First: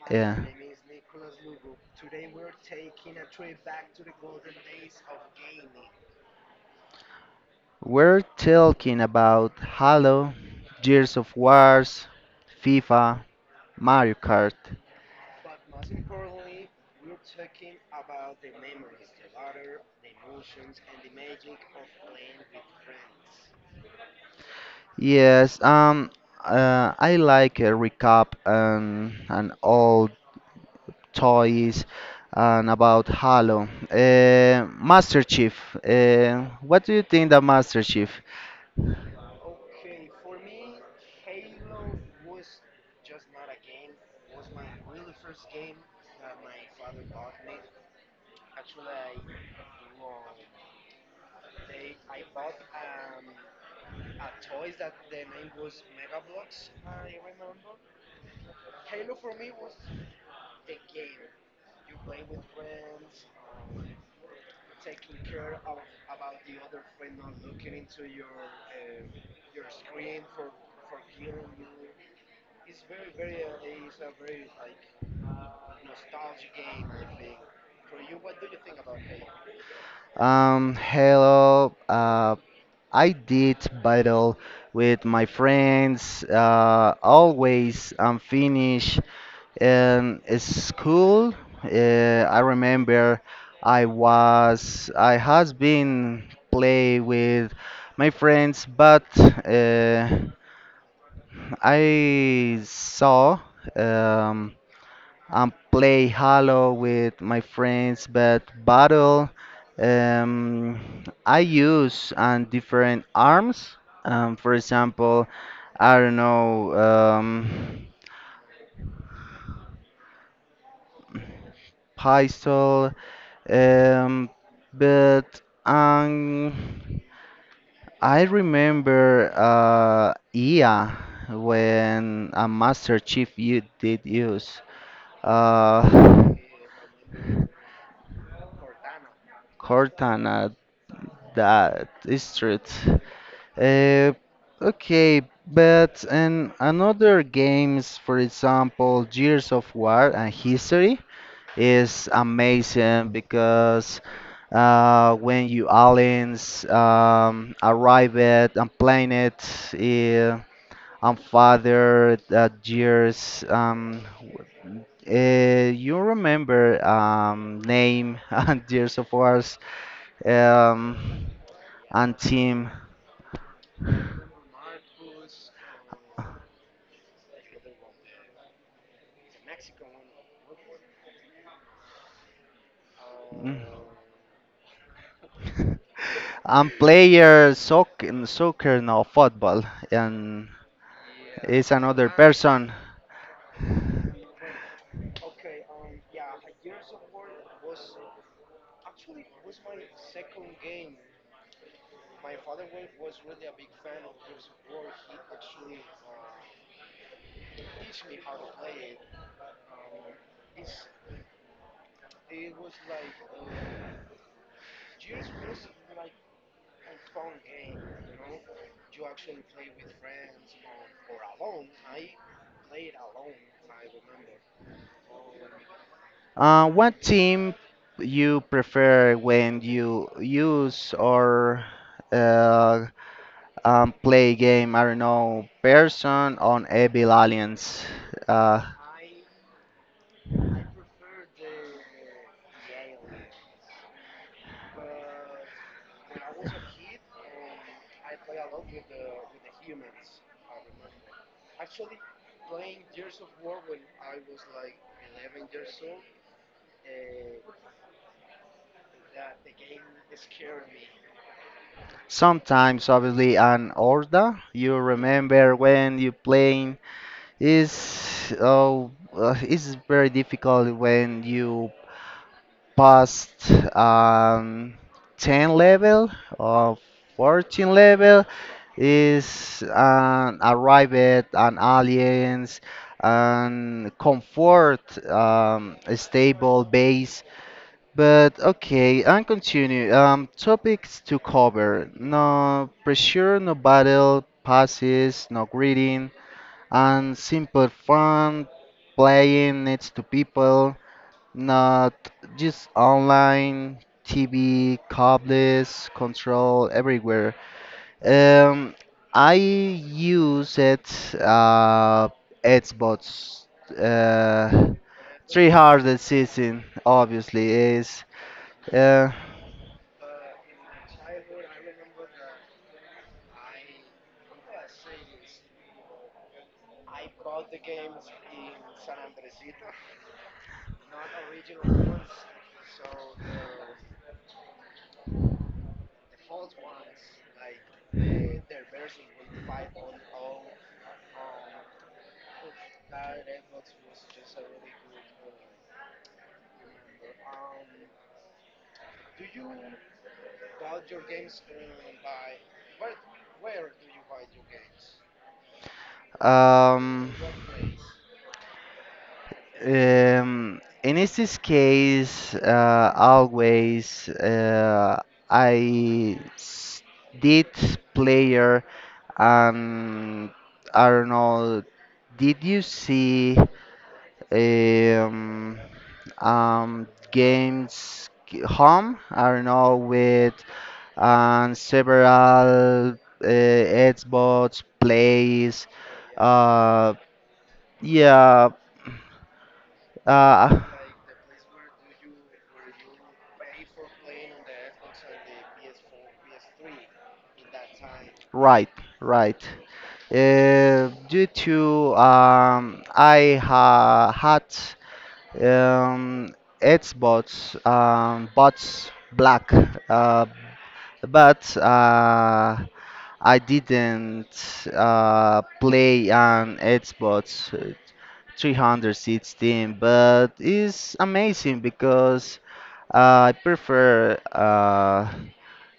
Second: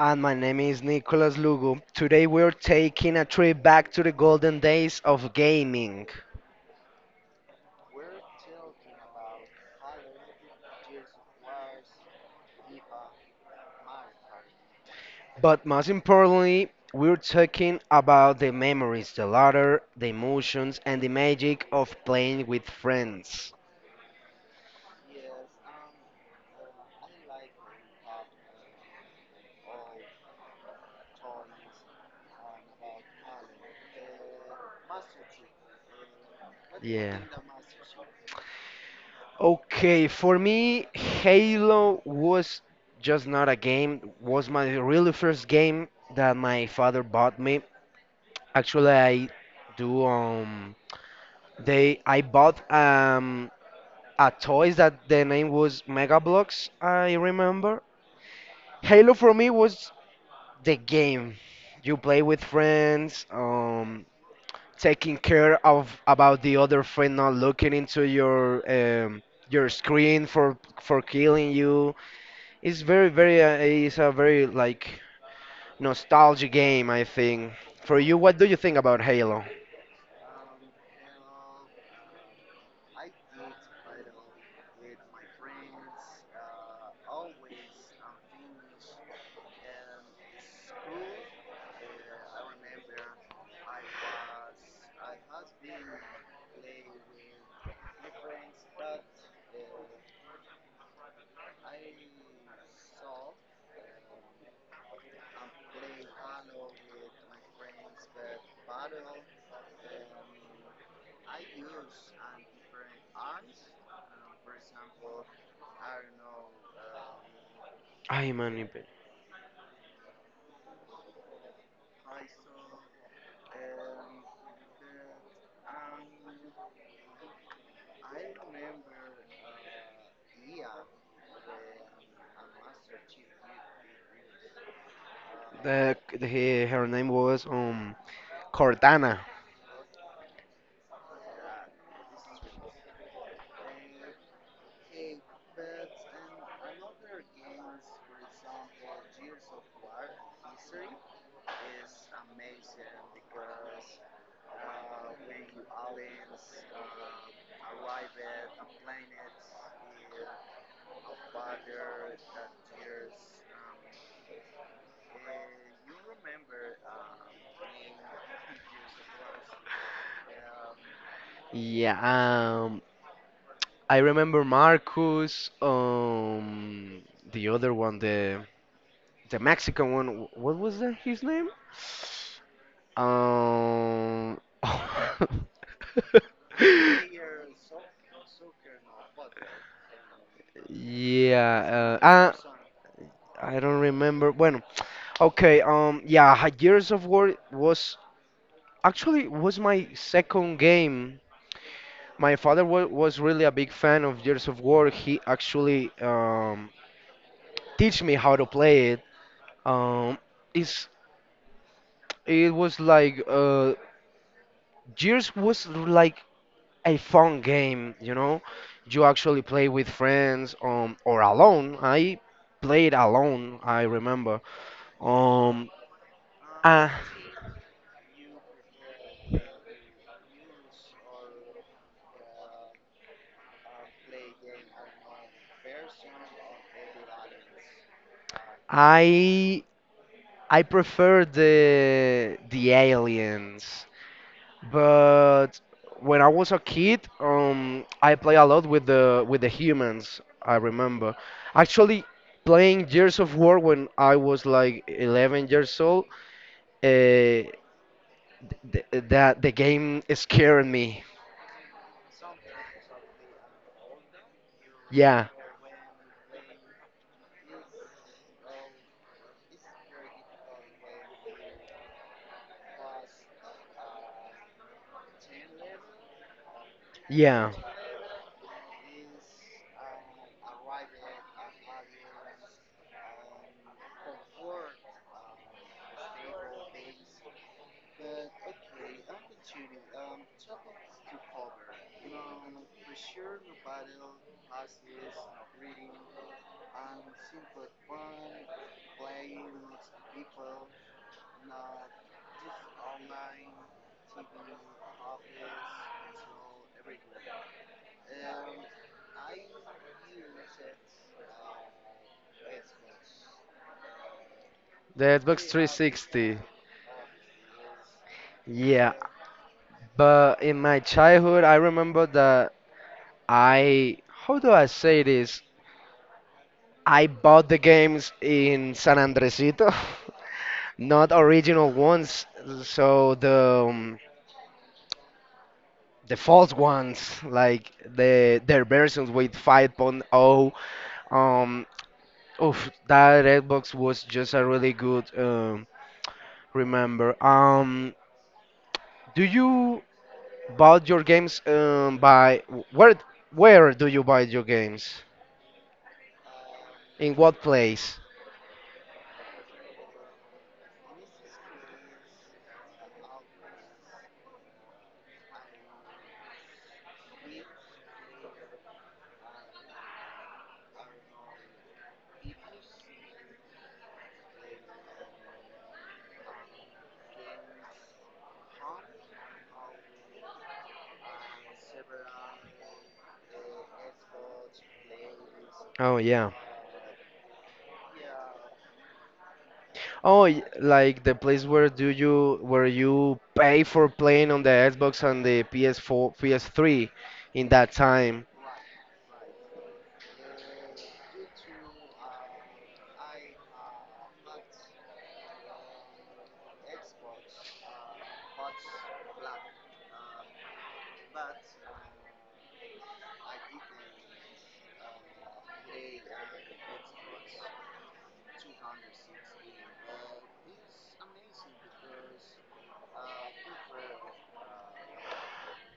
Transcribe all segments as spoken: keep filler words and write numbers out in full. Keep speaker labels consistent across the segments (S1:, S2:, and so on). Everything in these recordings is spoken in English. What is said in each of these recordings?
S1: And my
S2: Uh,
S1: name is Nicolas Lugo. Today we're taking a trip back to the golden days of gaming.
S2: we're talking about Halo, Gears of Wars, FIFA, Mario Kart.
S1: But most importantly, we're talking about the memories, the laughter, the emotions, and the magic of playing with friends.
S2: Yes, um, uh, I like a recap and and old toys and about Halo. Uh, Master Chief, uh, what do you
S1: Yeah.
S2: think of Master Chief?
S1: Okay, for me, Halo was just not a game, was my really first game that my father bought me. Actually, I do. Um, they I bought um a toys that the name was Mega Bloks, I remember. Halo for me was the game. You play with friends. Um, taking care of about the other friend not looking into your um your screen for for killing you. It's very very. Uh, it's a very like nostalgia game, I think. For you, what do you think about Halo?
S2: Um, hello. Uh, I did battle with my friends. Uh, always I'm finished in school. Uh, I remember I was I has been play with my friends, but uh, I saw. Um, and play Halo with my friends, but battle. Um, I use um, different arms. Um, for example, I don't know, um,
S1: I man.
S2: pistol. Um, but um, I remember uh, E A when a Master Chief you did use
S1: The,
S2: uh,
S1: he, her name was um Cortana.
S2: Cortana. That is truth. Uh, okay, but in another games, for example, Gears of War and History is amazing because uh, when you aliens um, arrive at and planet, uh, and father uh, Gears, um, uh, you remember um, name and Gears of Wars, um,
S1: Yeah,
S2: and team.
S1: um, I remember Marcus, um, the other one, the the Mexican one. wh- What was that his name?
S2: Mm.
S1: Um,
S2: I'm player soccer, soccer no football, and is
S1: yeah, uh,
S2: another
S1: ah,
S2: person.
S1: I don't remember. Bueno, okay, um, yeah, Ha- Gears of War was actually was my second game. My father wa was really a big fan of Gears of War. He actually um, teach me how to play it. Um, it's it was like uh, Gears was like a fun game, you know. You actually play with friends um, or alone. I played alone, I remember. Um,
S2: Uh,
S1: uh,
S2: what team you prefer when you use or uh, um, play game? I don't know, person on Evil Alliance. Uh,
S1: I I prefer the the aliens. But when I was a kid, um, I play a lot with the with the humans, I remember, actually playing Gears of War when I was like eleven years old. Uh, th that the game scared me.
S2: Sometimes, obviously, an Orda. You
S1: Yeah,
S2: remember when you playing is oh, uh, it's very difficult when you past um, ten level or
S1: yeah,
S2: fourteen level is an arrived an aliens and comfort, um, a stable base, but okay and continue um, topics to cover, no pressure, no battle passes, no greeting, and simple fun playing needs to people, not just online, T V, cables, control, everywhere. Um, I use it, uh, Xbox, uh,
S1: the Xbox
S2: three hundred
S1: three sixty.
S2: season, obviously, is,
S1: Yeah.
S2: uh,
S1: But in my childhood, I remember that I, how do I say this? I bought the games in San Andresito. Not original ones, so the um, the false ones, like the their versions with 5.0. Um, Oof, that Xbox was just a really good, um, remember. Um, do you buy your games um, by where where do you buy your games?
S2: um,
S1: In what place?
S2: Um, in this case, uh, always uh, I s- did player, and I don't know. Did you see um, um, games g- home? I don't know, with and several uh, Xbox plays.
S1: Oh, yeah.
S2: Uh, yeah,
S1: Oh, y-
S2: uh,
S1: like the place where do you where you pay for playing on the Xbox and the P S four, P S three in that time.
S2: right, right. Uh, due to um, I ha had um, Xbox um, Bots Black, uh, but uh, I didn't uh, play on Xbox three hundred seats team, but it's amazing because uh, I prefer uh,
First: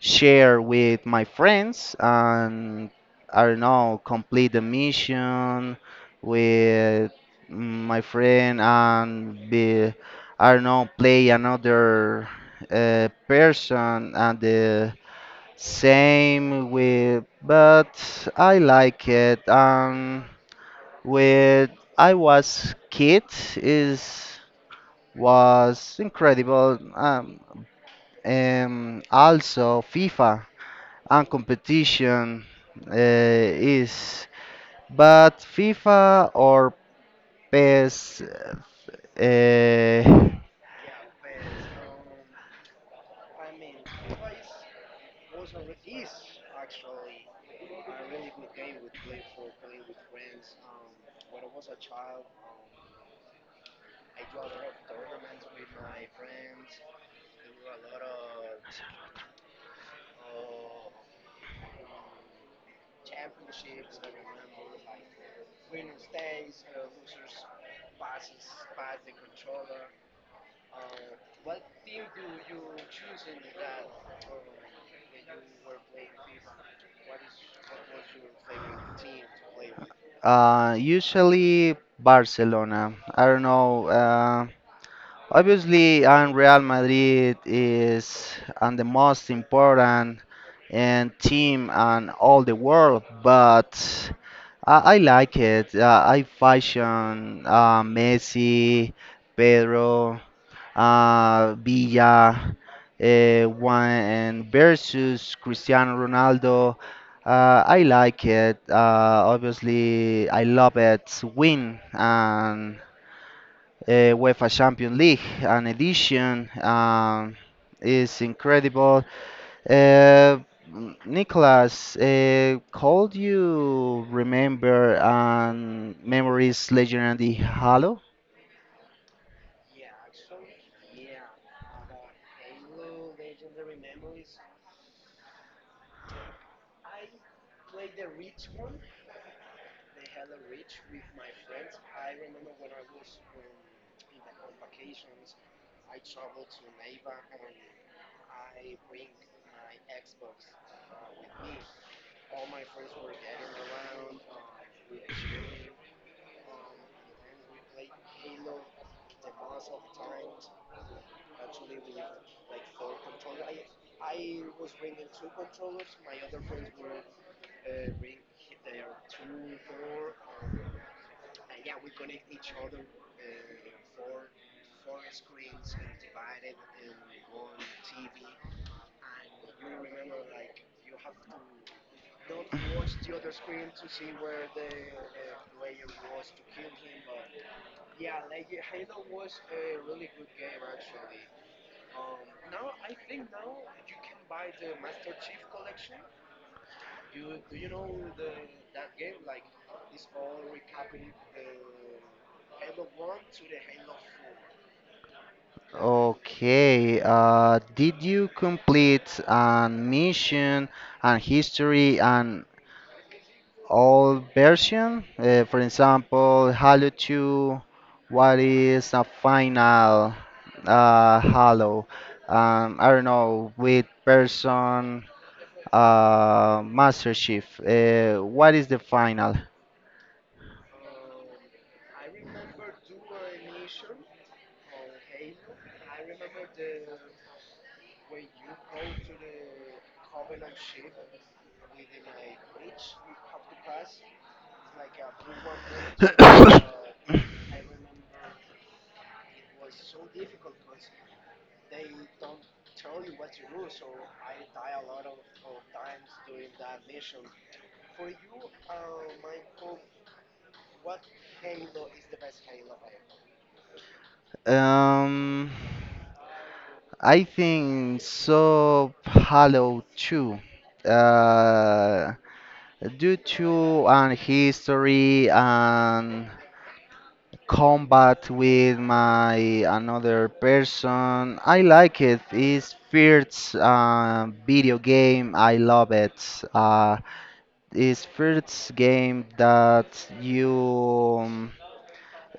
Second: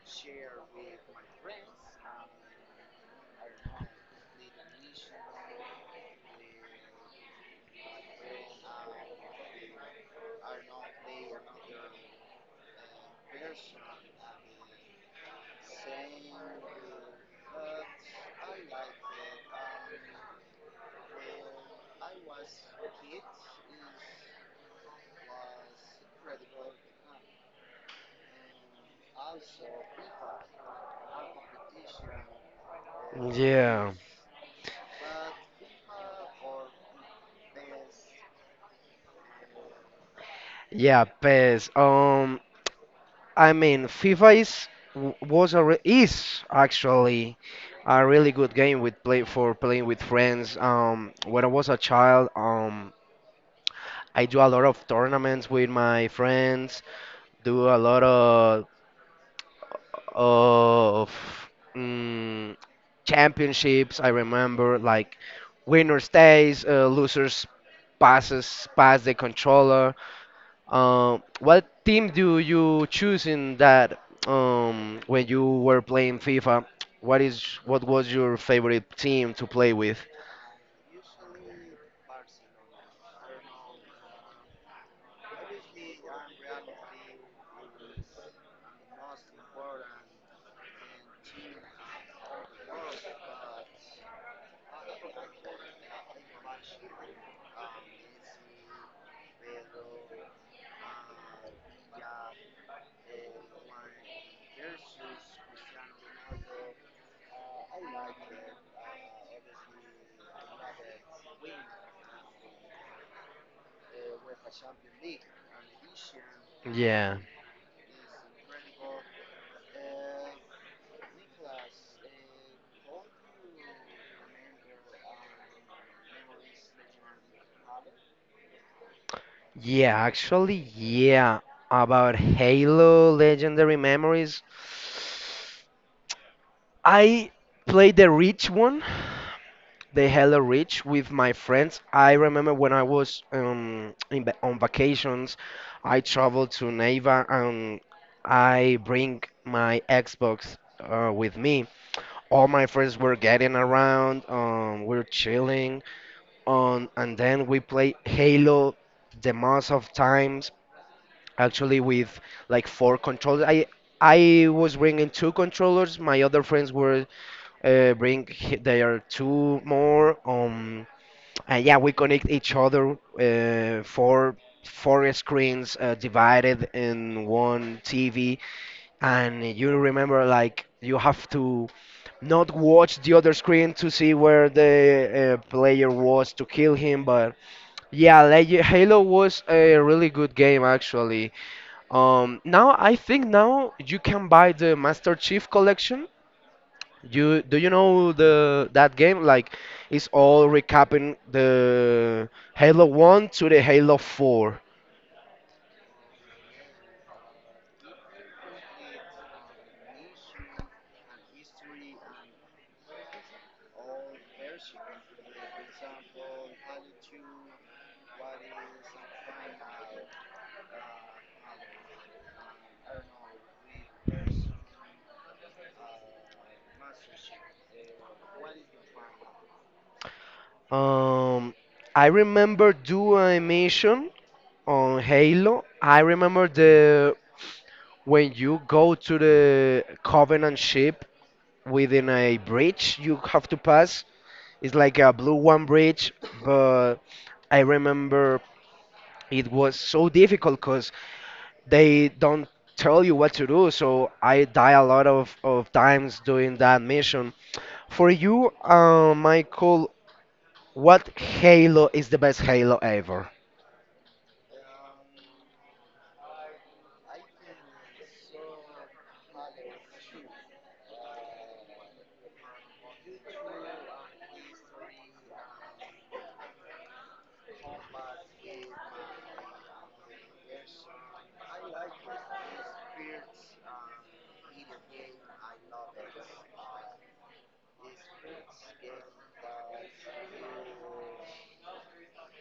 S2: share with my friends and, I don't know, complete the mission with my friend and be, I don't know, play another uh, person and the same with, but I like it. Um, when I was kid is was incredible. Um, and also FIFA and competition, uh,
S1: Yeah.
S2: is, but FIFA or P E S? uh,
S1: Yeah, P E S. Um, I mean, FIFA is w- was a re is actually a really good game with play for playing with friends. Um, when I was a child, um, I do a lot of tournaments with my friends, do a lot of of mm, championships. I remember, like, winner stays, uh, losers passes pass the controller. Um, what team do you choose in that, um, when you were playing FIFA? What is what was your favorite team to play with?
S2: uh, Usually Barcelona. I don't know. Uh, Obviously, and Real Madrid is and the most important and team and all the world, but I, I like it. Uh, I fashion uh, Messi, Pedro, uh, Villa, uh, one and versus Cristiano Ronaldo. Uh, I like it. Uh, obviously, I love it. Win and uh, UEFA Champions League, an edition.
S1: Yeah.
S2: Um, is incredible. Uh, Nicholas, uh, could you remember um, memories legendary Halo?
S1: Yeah, actually, yeah. About Halo Legendary Memories, I played the Reach one, the hella rich with my friends. I remember when I was um, in, va- on vacations. I traveled to Neiva and I bring my Xbox uh, with me. All my friends were getting around, um, we are chilling, um, and then we play Halo the most of times. Actually, with like four controllers, I I was bringing two controllers. My other friends were uh, bring h- their two more. Um, and yeah, we connect each other uh, for four screens uh, divided in one T V. And you remember, like, you have to not watch the other screen to see where the uh, player was to kill him. But yeah, like, Halo was a really good game, actually. Um, now I think now you can buy the Master Chief Collection. You Do you know the that game? Like, it's all recapping the Halo one to the Halo four.
S2: Okay, uh, did you complete a mission and history and old version? Uh, for example, Halo two, what is a final uh, Halo? Um, I don't know, with person uh, Master Chief. Uh, what is the final?
S1: Um, I remember doing a mission on Halo. I remember the when you go to the Covenant ship within a bridge you have to pass. It's like a blue one bridge, but I remember it was so difficult because they don't tell you what to do, so I die a lot of, of times doing that mission. For you, uh, Michael, what Halo is the best Halo ever?
S2: um, I think so. Halo two. Uh, Due to an history and combat with my another person, I like it. It's first uh, video game, I love it. uh, it's first game that you um,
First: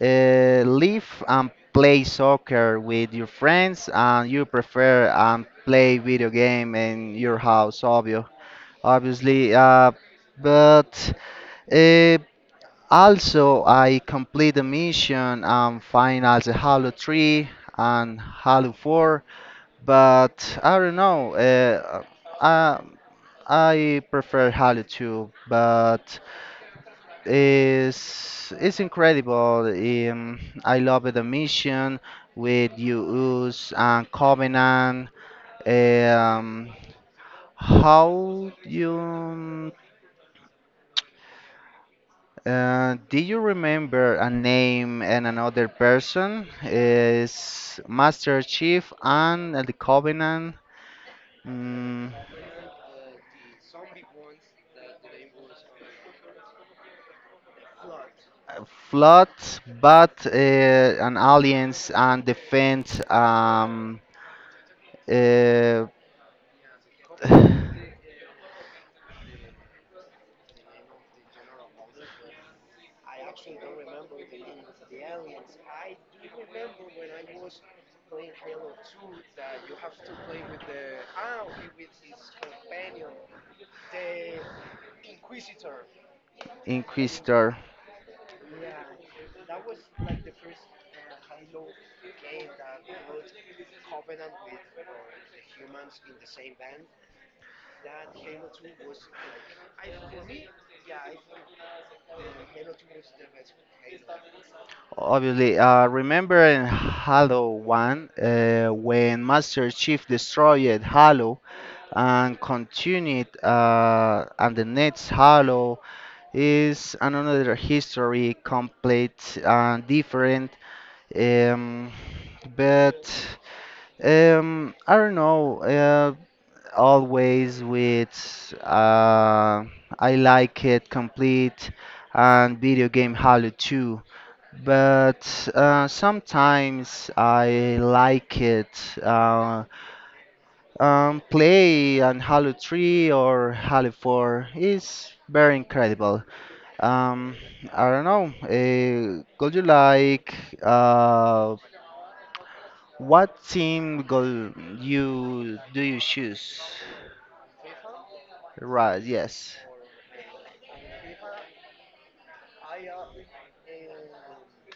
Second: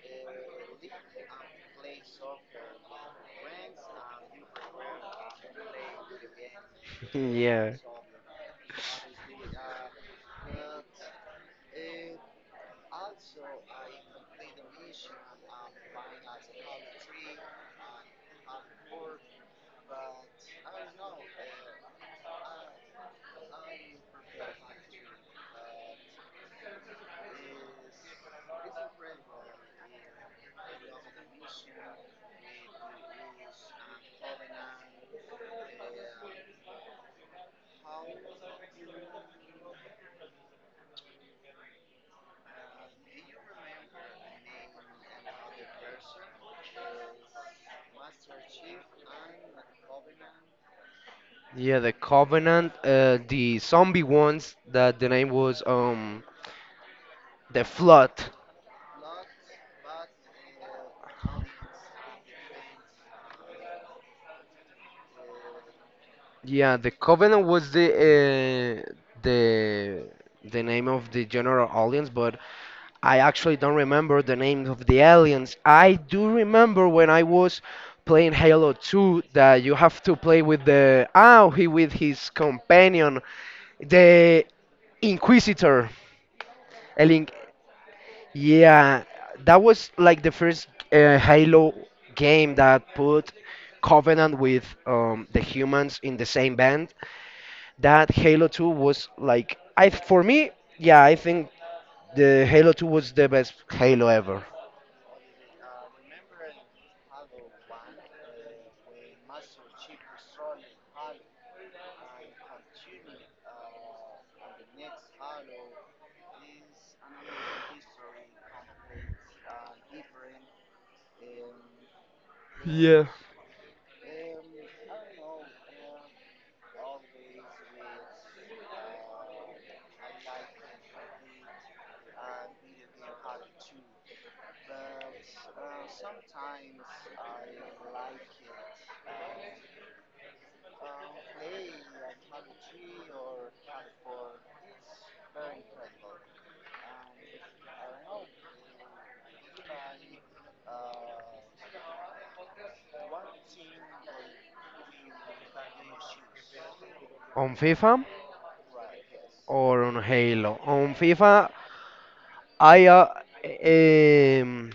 S2: uh, live and play soccer with your friends and you prefer and play video game in your
S1: Yeah.
S2: house obvio obviously. Uh, but uh, Also, I complete the mission and find as a Halo three and Halo four, but I don't know. Uh, I, I prefer Halo two, but it's it's incredible. Um, I love the mission with Uus and Covenant. Um, how you Uh, do you remember a name and another person? Is Master Chief and the Covenant,
S1: Yeah, the
S2: mm,
S1: Covenant, uh, the zombie ones that the name was um the Flood.
S2: Flood, but uh, an Alliance and Defend, um, uh,
S1: Yeah, the Covenant was the uh, the the name of the general aliens, but I actually don't remember the name of the aliens. I do remember when I was playing Halo two that you have to play with the oh he with his companion, the Inquisitor. I think.
S2: Inquisitor.
S1: Yeah, that was like the first uh, Halo game that put Covenant with um, the humans in the same band. That Halo two was, like, I, for me, yeah, I think the Halo two was the best Halo ever.
S2: Obviously, uh, remember in Halo one, uh, when Master Chief destroyed Halo and continued, uh, and the next Halo is another history, complete and different. Um, but
S1: Yeah.
S2: um, I don't know. Uh, always with, uh, I like it complete and video game Halo two, but uh, sometimes I like it. Uh, um, Play on Halo three or Halo four is very incredible. Um, I don't know. Uh, could you like, uh, what team goal you do you choose?
S1: On FIFA
S2: Right, yes.
S1: or on Halo? On FIFA, I uh, um,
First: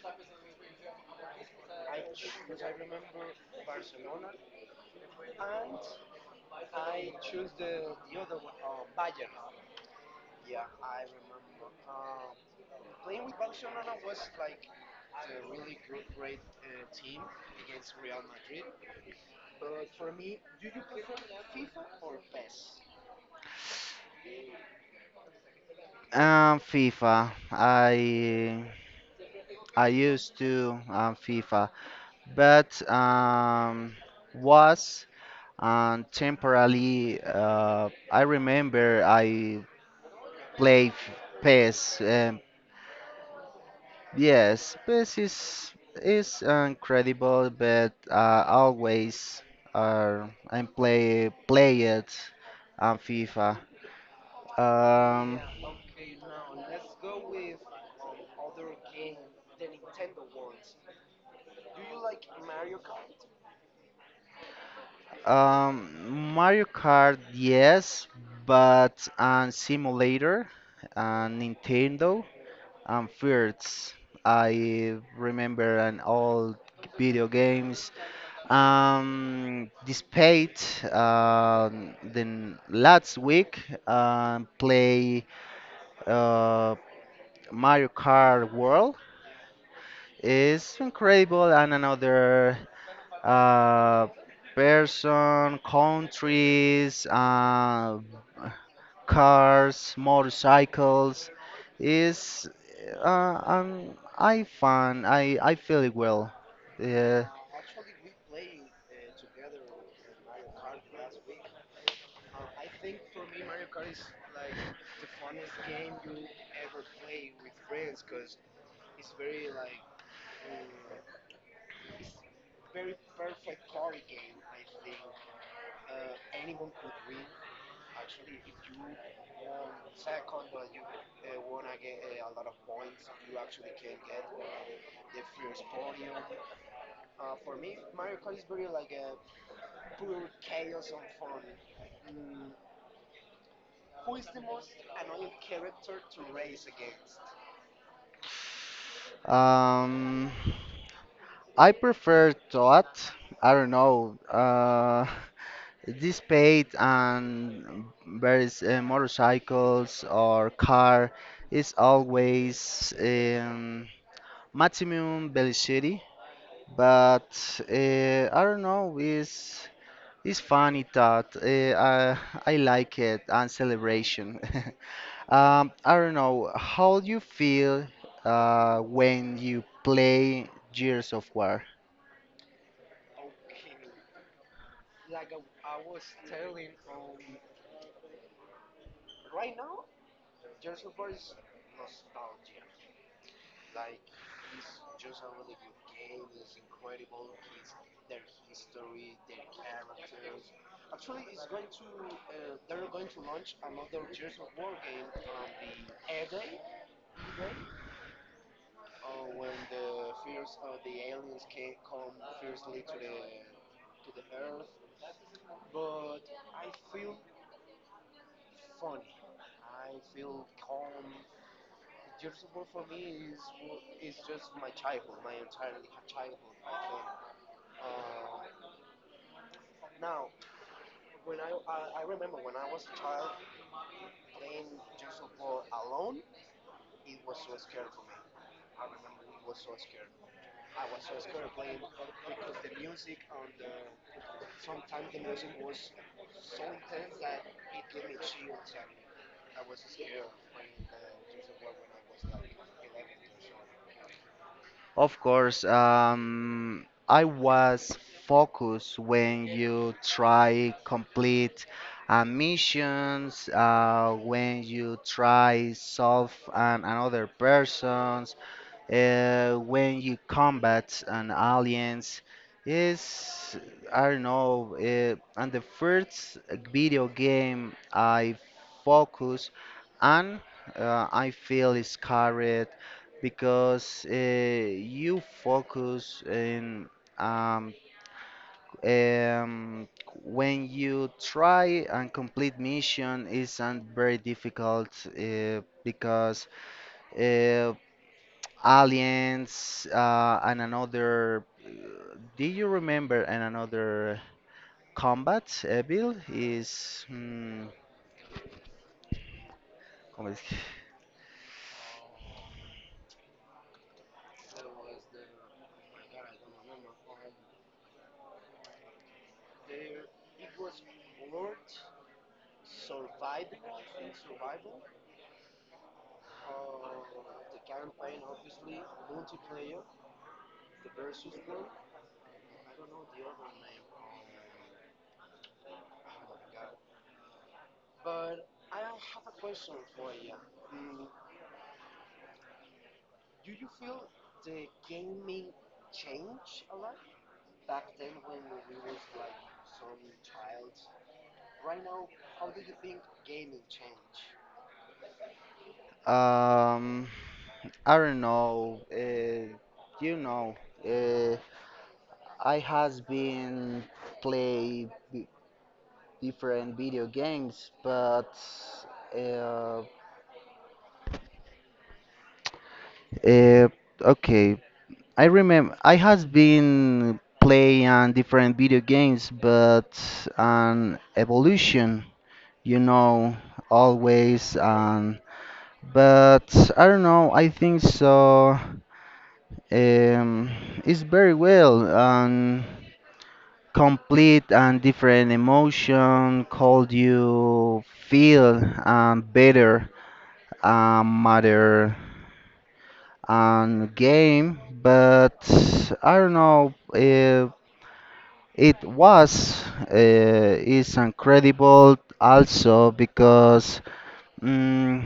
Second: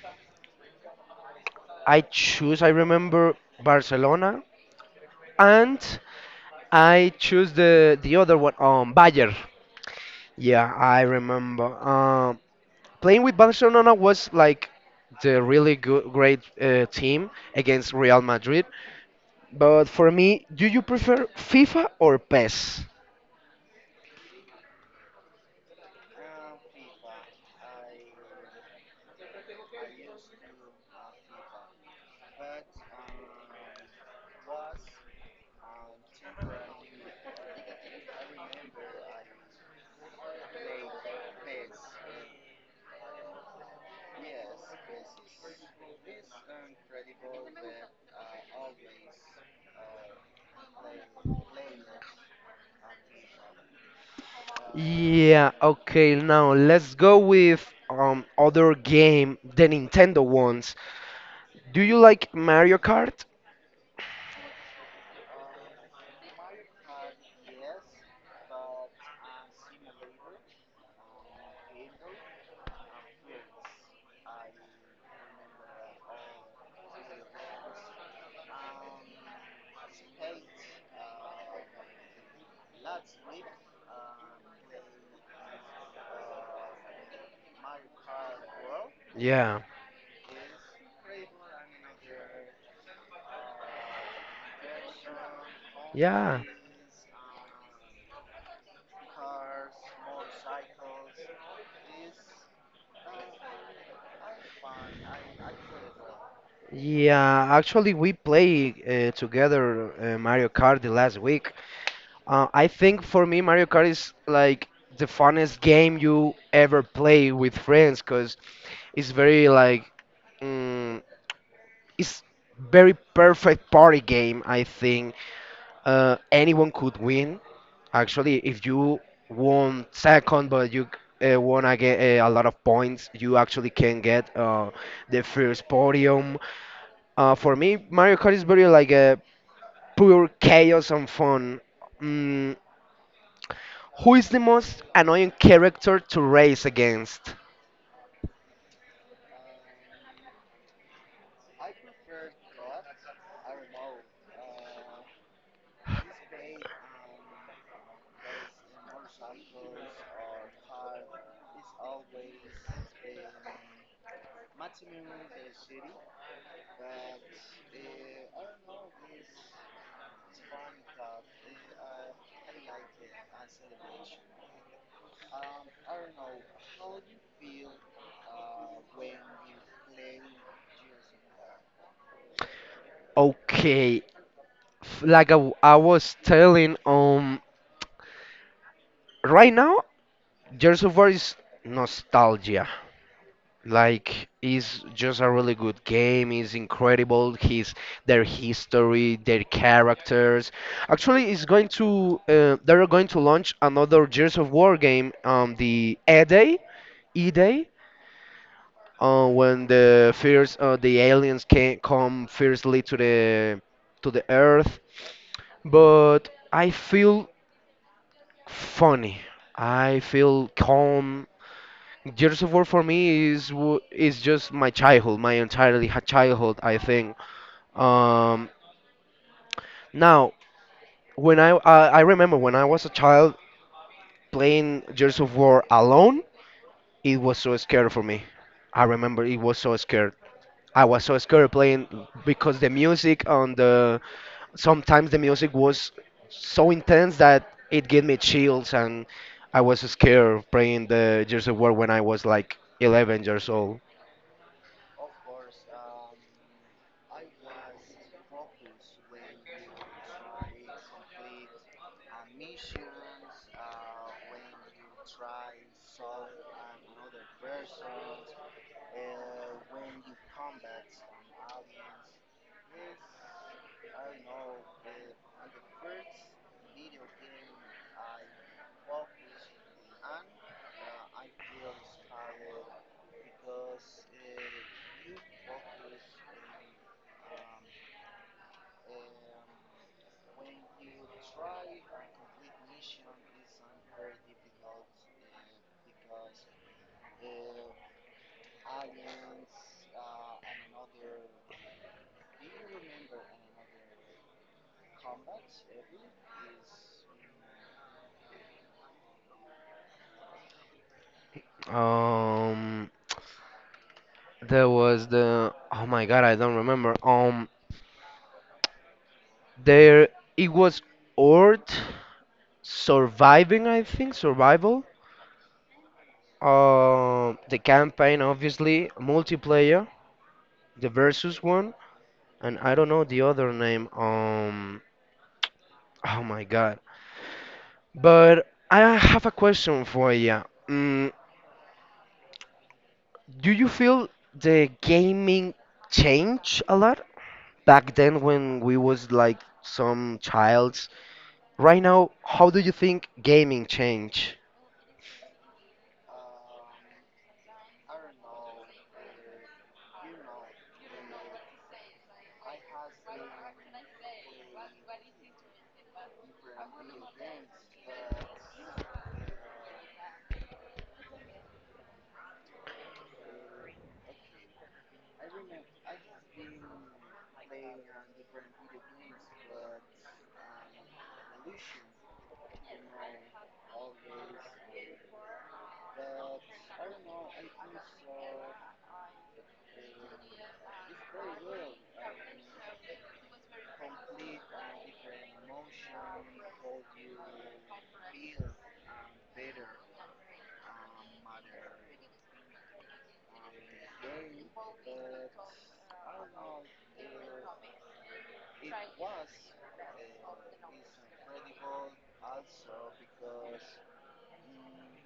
S1: I choose. I remember Barcelona, and I choose the the other one, um, Bayern. Yeah, I remember. Um, playing with Barcelona was like the really good, great uh, team against Real Madrid. But for me, do you prefer FIFA or P E S?
S2: Um, FIFA. I I used to um, FIFA, but um, was and temporarily. uh, I remember I played P E S. Um, yes, P E S is is incredible, but uh, always uh, I play play it on FIFA. Um,
S1: Yeah, okay, now let's go with um other game, the Nintendo ones. Do you like Mario Kart?
S2: um, Mario Kart, yes, but on simulator on Nintendo, and first I remember an old video games. Um, despite um then last week um play uh, Mario Kart World
S1: Yeah.
S2: is incredible and another uh, person,
S1: Yeah.
S2: countries, uh, cars, motorcycles is, uh, um, I find I I feel it well. Yeah.
S1: Yeah, actually we play uh, together uh, Mario Kart the last week. Uh, I think for me Mario Kart is like the funnest game you ever play with friends because it's very like, mm, it's very perfect party game, I think. Uh, anyone could win. Actually, if you won second, but you uh, wanna uh, a lot of points, you actually can get uh, the first podium. Uh, for me, Mario Kart is very like a pure chaos and fun. Mm, who is the most annoying character to race against?
S2: Um, I prefer thought. I don't know. Uh, this paid and various uh, motorcycles or car is always, um, maximum velocity, but uh, I don't know is it's funny that eh, Uh, I I like it and celebration. Um, I don't know how you feel uh, when you play Gears of War.
S1: Okay, f- like I, w- I was telling, um, right now, Gears of War is nostalgia. Like, it's just a really good game. It's incredible. His their history, their characters. Actually, it's going to uh, they're going to launch another Gears of War game on the E Day. E Day, uh, when the first uh, the aliens can come fiercely to the to the Earth. But I feel funny. I feel calm. Years of War for me is w- is just my childhood, my entirely ha- childhood, I think. Um, Now, when I, I I remember when I was a child playing Years of War alone, it was so scary for me. I remember it was so scared. I was so scared playing, because the music on the sometimes the music was so intense that it gave me chills and I was scared playing the Gears of War when I was like eleven years old.
S2: Of course, um, I was focused when you try complete uh, missions, uh, when you try solve an, another person, uh, when you combat an aliens is, I don't know, uh, and the first video game I focus on. uh, I feel is carried because uh, you focus in, um, um, when you try and complete mission is and very difficult uh, because uh, aliens uh, and another. Do you remember and another combat uh, build is, hmm, como,
S1: Um, There was the oh my god, I don't remember. Um, there it was Earth surviving, I think, survival. Uh, the campaign, obviously, multiplayer, the versus one, and I don't know the other name. Um, oh my god. But I have a question for you. Mm, do you feel the gaming changed a lot back then when we was like some child? Right now, how do you think gaming changed?
S2: um I don't know. Uh, you know, uh, I has been play b- different video games, but uh, uh, okay, I remember I has been playing different video games, but an evolution, you know, always. And but I don't know. I think so. Um, it's very well and complete and different emotion. Called you feel um, better, um, matter, and game. But I don't know. Uh, It was, uh, it's incredible also because, mm,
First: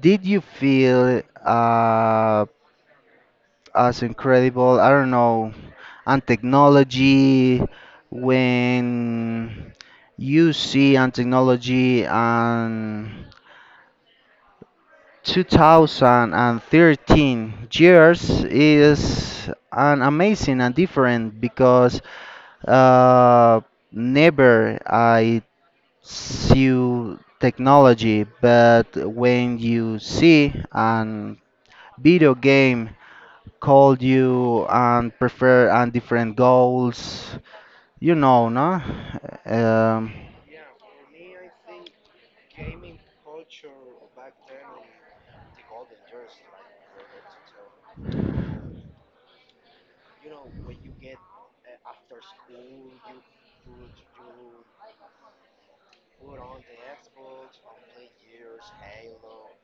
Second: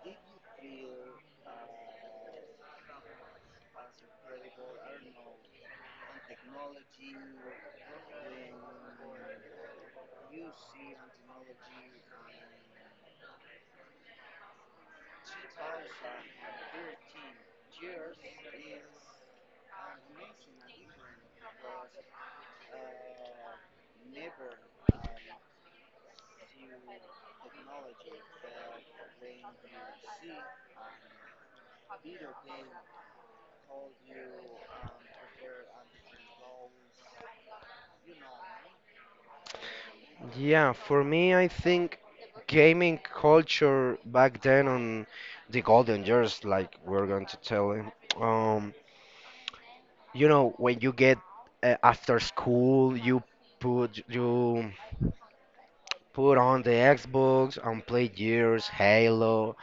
S2: did you feel uh, as incredible, I don't know, and technology when you see and technology and twenty thirteen years is an amazing and different because uh, never I see technology, but when you see an video game called you and prefer and different goals, you know, no? Um,
S1: Yeah, for me, I think gaming culture back then on the golden years, like we're going to tell him, um, you know, when you get uh, after school, you put you put on the Xbox and play years, Halo,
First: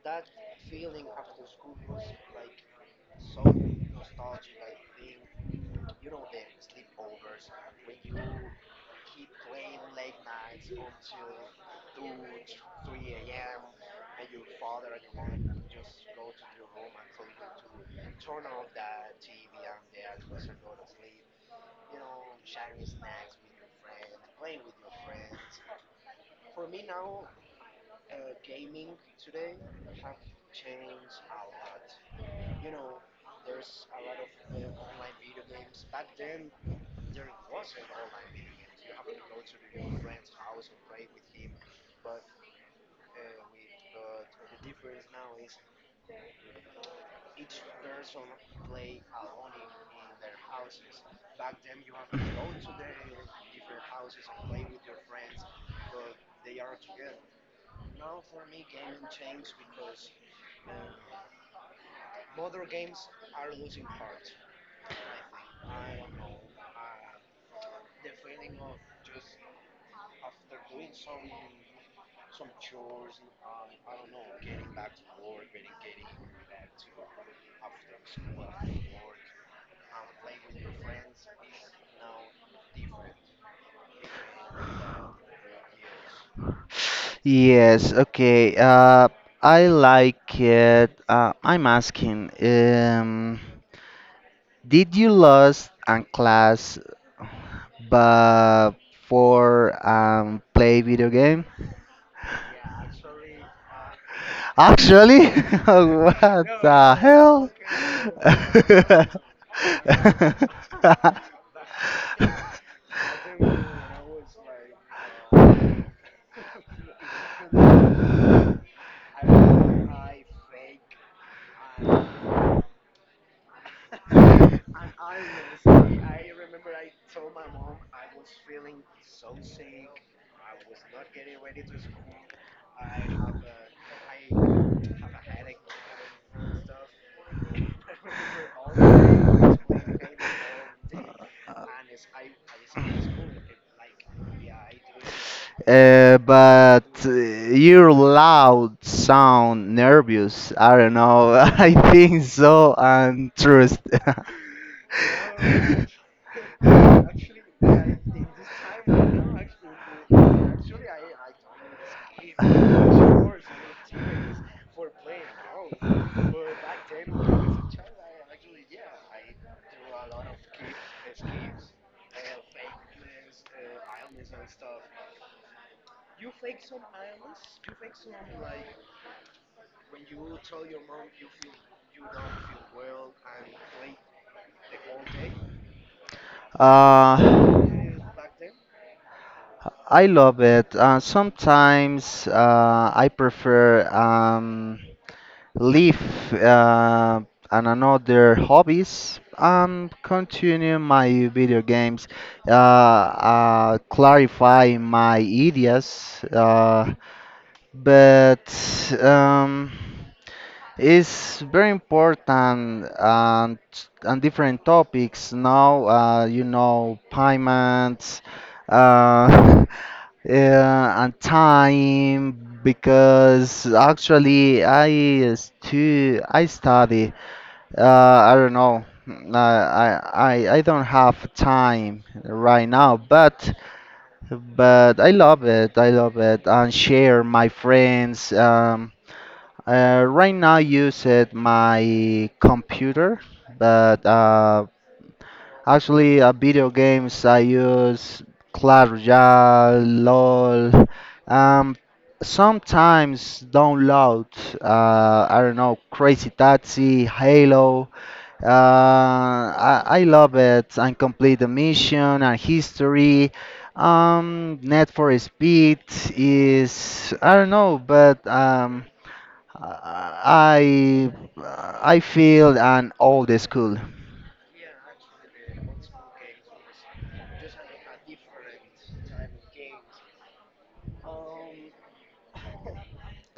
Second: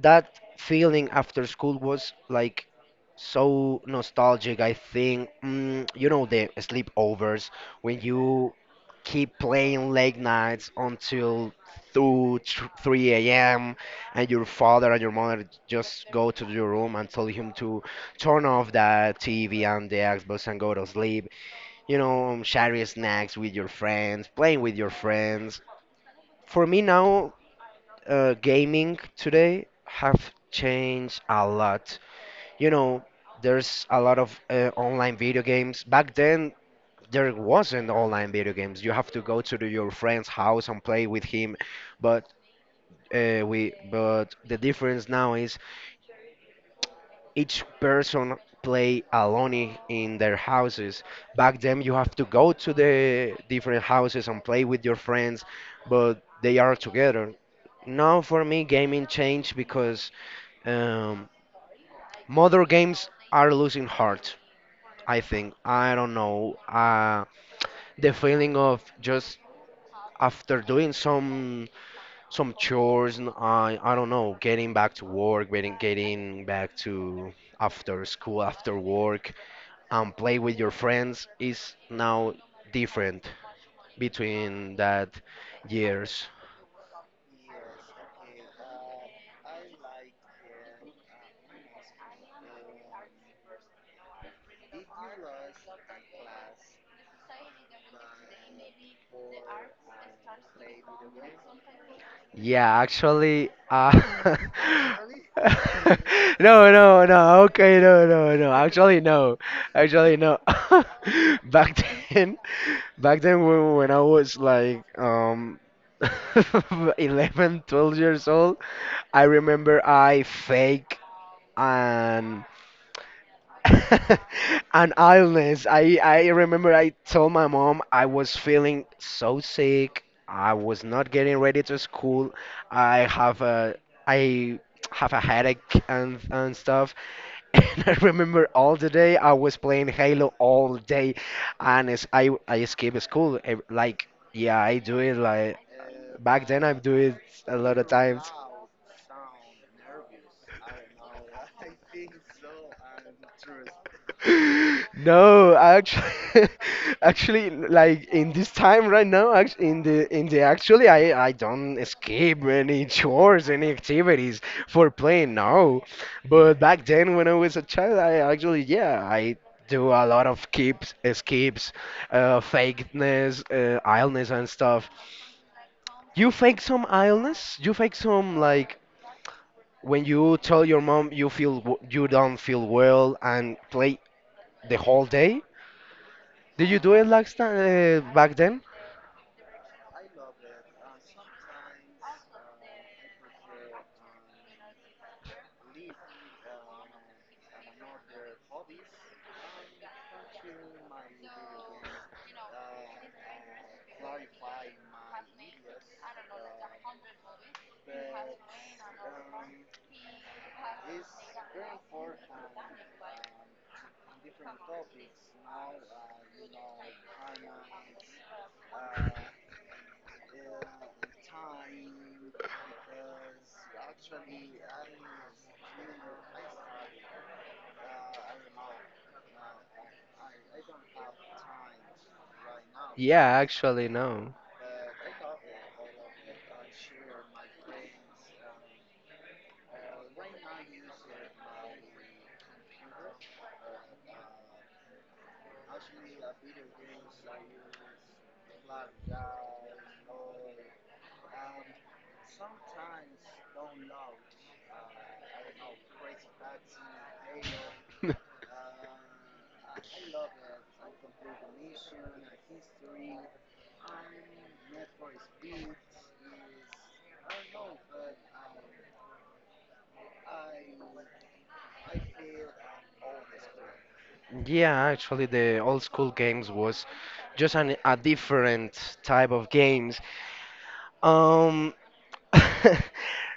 S1: that feeling after school was like so nostalgic, I think. Mm, you know, the sleepovers, when you keep playing late nights until two tr- three a m, and your father and your mother just go to your room and tell him to turn off the TV and the Xbox and go to sleep. You know, sharing snacks with your friends, playing with your friends. For me now, uh, gaming today have changed a lot. You know, there's a lot of uh, online video games. Back then, there wasn't online video games. You have to go to the- your friend's house and play with him. But uh, we, but the difference now is each person play alone, i- in their houses. Back then, you have to go to the different houses and play with your friends, but they are together. Now, for me, gaming changed because, um, modern games are losing heart, I think. I don't know. Uh, the feeling of just after doing some some chores, and I I don't know, getting back to work, getting getting back to after school, after work, and play with your friends is now different between that years.
S2: yes, okay. Uh, I like it. Uh, I'm asking, um, did you lost a class but for um, play video game?
S1: Yeah, actually, uh,
S2: Actually, what
S1: No,
S2: the
S1: no, no.
S2: hell?
S1: Okay, no, no, no. Actually, no. Actually, no. Back then, back then when, when I was like um eleven, twelve years old, I remember I fake an and illness. I I remember I told my mom I was feeling so sick. I was not getting ready to school. I have a I have a headache and and stuff. And I remember all the day I was playing Halo all day, and it's, I I skip school. ev- Like, yeah, I do it like
S2: Uh,
S1: back then. I
S2: but
S1: do
S2: uh,
S1: it a lot of
S2: your
S1: times.
S2: loud sound nervous. I don't know. I think so. And trust.
S1: No, actually, actually, like in this time right now, act- in the in the actually, I I don't escape any chores, any activities for playing. No, but back then when I was a child, I actually, yeah, I do a lot of keeps, escapes, uh, fakeness, uh, illness and stuff. You fake some illness? You fake some, like, when you tell your mom you feel w- you don't feel well and play the whole day? Did you do it last time,
S2: Uh,
S1: uh, back then?
S2: I love it. Uh, sometimes uh, I prefer um, leave uh, and another hobbies. Um, continue my video games. Uh, uh, clarify my ideas. Uh, but um, It's very important and and different topics now. Uh, you know, payments. Uh, Yeah, and time because actually I stu I study. Uh, I don't know. Uh, I I I don't have time right now,
S1: Yeah,
S2: but
S1: actually, no.
S2: but I love it. I love it and share my friends. Um, uh, right now use it my computer, but uh, actually, uh, video games I use Clash Royale, LOL. Um, Sometimes download, uh, I don't know, Crazy Taxi, Halo. Uh, I, I love it and complete the mission and history. Um, Net for Speed is, I don't know, but um, I I I feel an old school.
S1: Yeah, actually, the old school games was just an, a different type of games. Um,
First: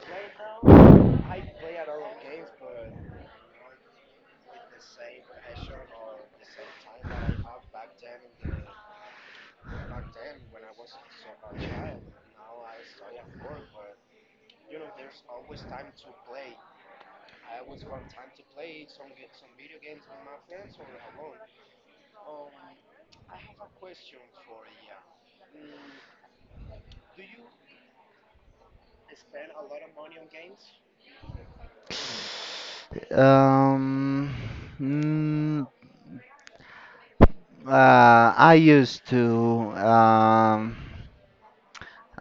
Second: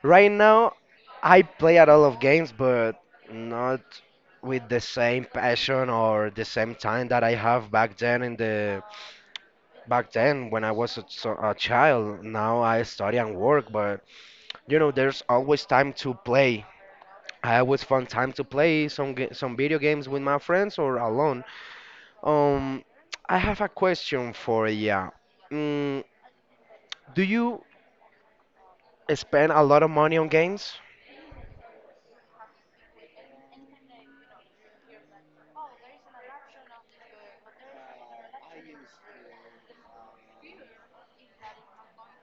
S1: right now, I play a lot of games, but not with the same passion or the same time that I have back then, in the back then when I was a, so- a child. Now I study and work, but you know, there's always time to play. I always find time to play some ga- some video games with my friends or alone. Um, I have a question for ya. Mm, do you spend a lot of money on games?
S2: Um, mm, uh, I used to um,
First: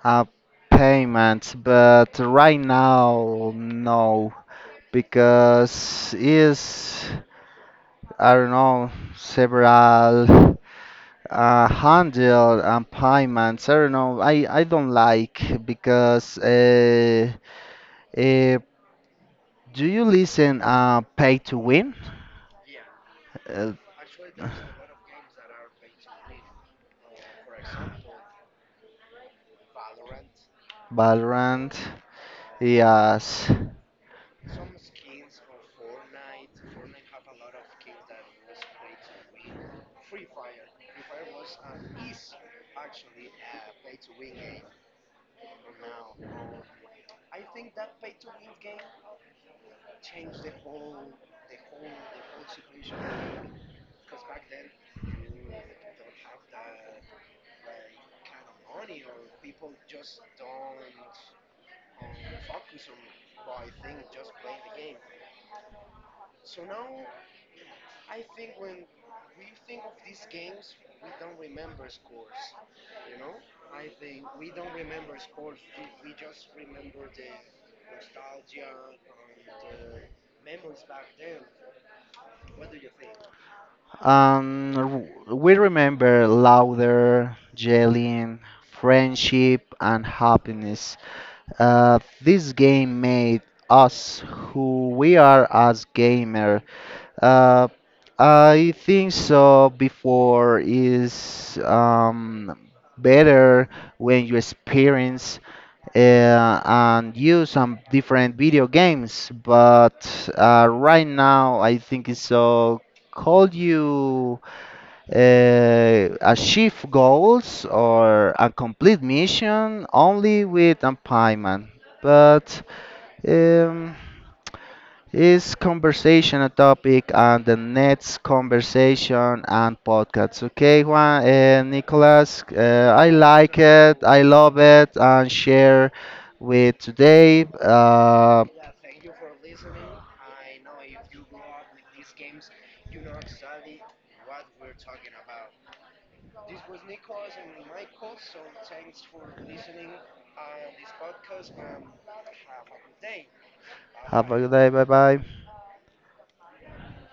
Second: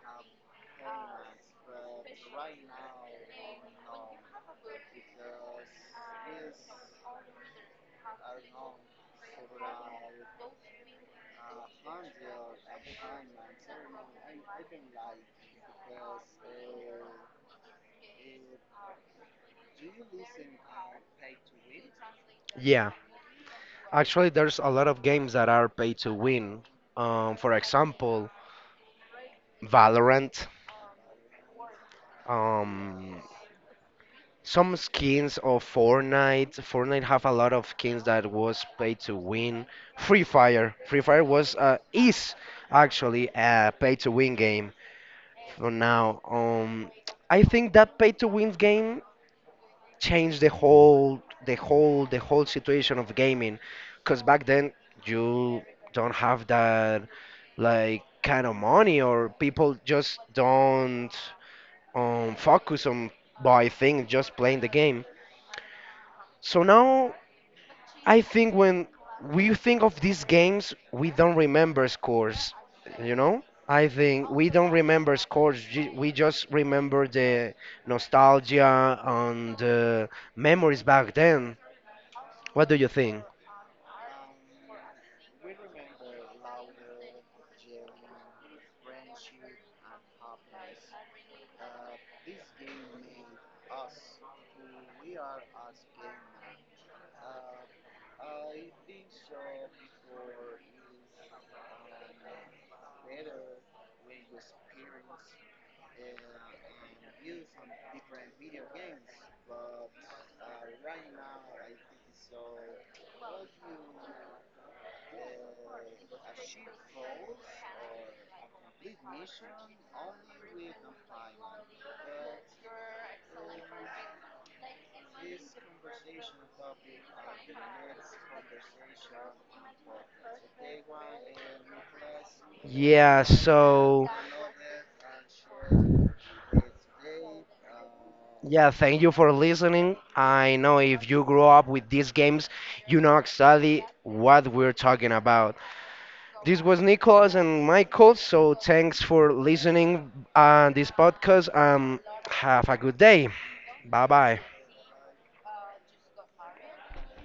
S2: uh, payments, but right now no, because is, I don't know, several uh, handle and payments. I don't know. I I don't like because uh, uh, do you listen uh pay to win?
S1: Yeah,
S2: uh,
S1: actually, there's a lot of games that are pay to win. Um, for example, Valorant.
S2: Valorant?
S1: Um,
S2: Yes.
S1: some skins of Fortnite. Fortnite have a lot of skins that was paid to win. Free Fire. Free Fire was uh, is actually a pay to win game for now. Um, I think that pay to win game changed the whole the whole the whole situation of gaming, because back then you don't have that like kind of money, or people just don't um, focus on buy things, just playing the game. So now I think when we think of these games, we don't remember scores, you know? I think we don't remember scores, ju- we just remember the nostalgia and the memories back then. What do you think?
S2: Um, r- we remember louder, yelling, friendship, and happiness. Uh, this game made us who we are as gamer. Uh, I think so. Before is, um, better when you experience uh, and use some different video games. But uh, right now, I think it's so. Call you uh, achieve goals or a complete mission only with a empowerment. But um, is conversation a topic on the next conversation and podcast? Okay, Juan and Nicolas, uh, I
S1: Yeah,
S2: like it,
S1: so
S2: I love it, and share with today. Uh,
S1: yeah, thank you for listening. I know if you grew up with these games, you know exactly what we're talking about. This was Nicholas and Michael. So thanks for listening on this podcast. Um, have a good day. Bye
S2: have a
S1: bye.
S2: good day. Bye bye.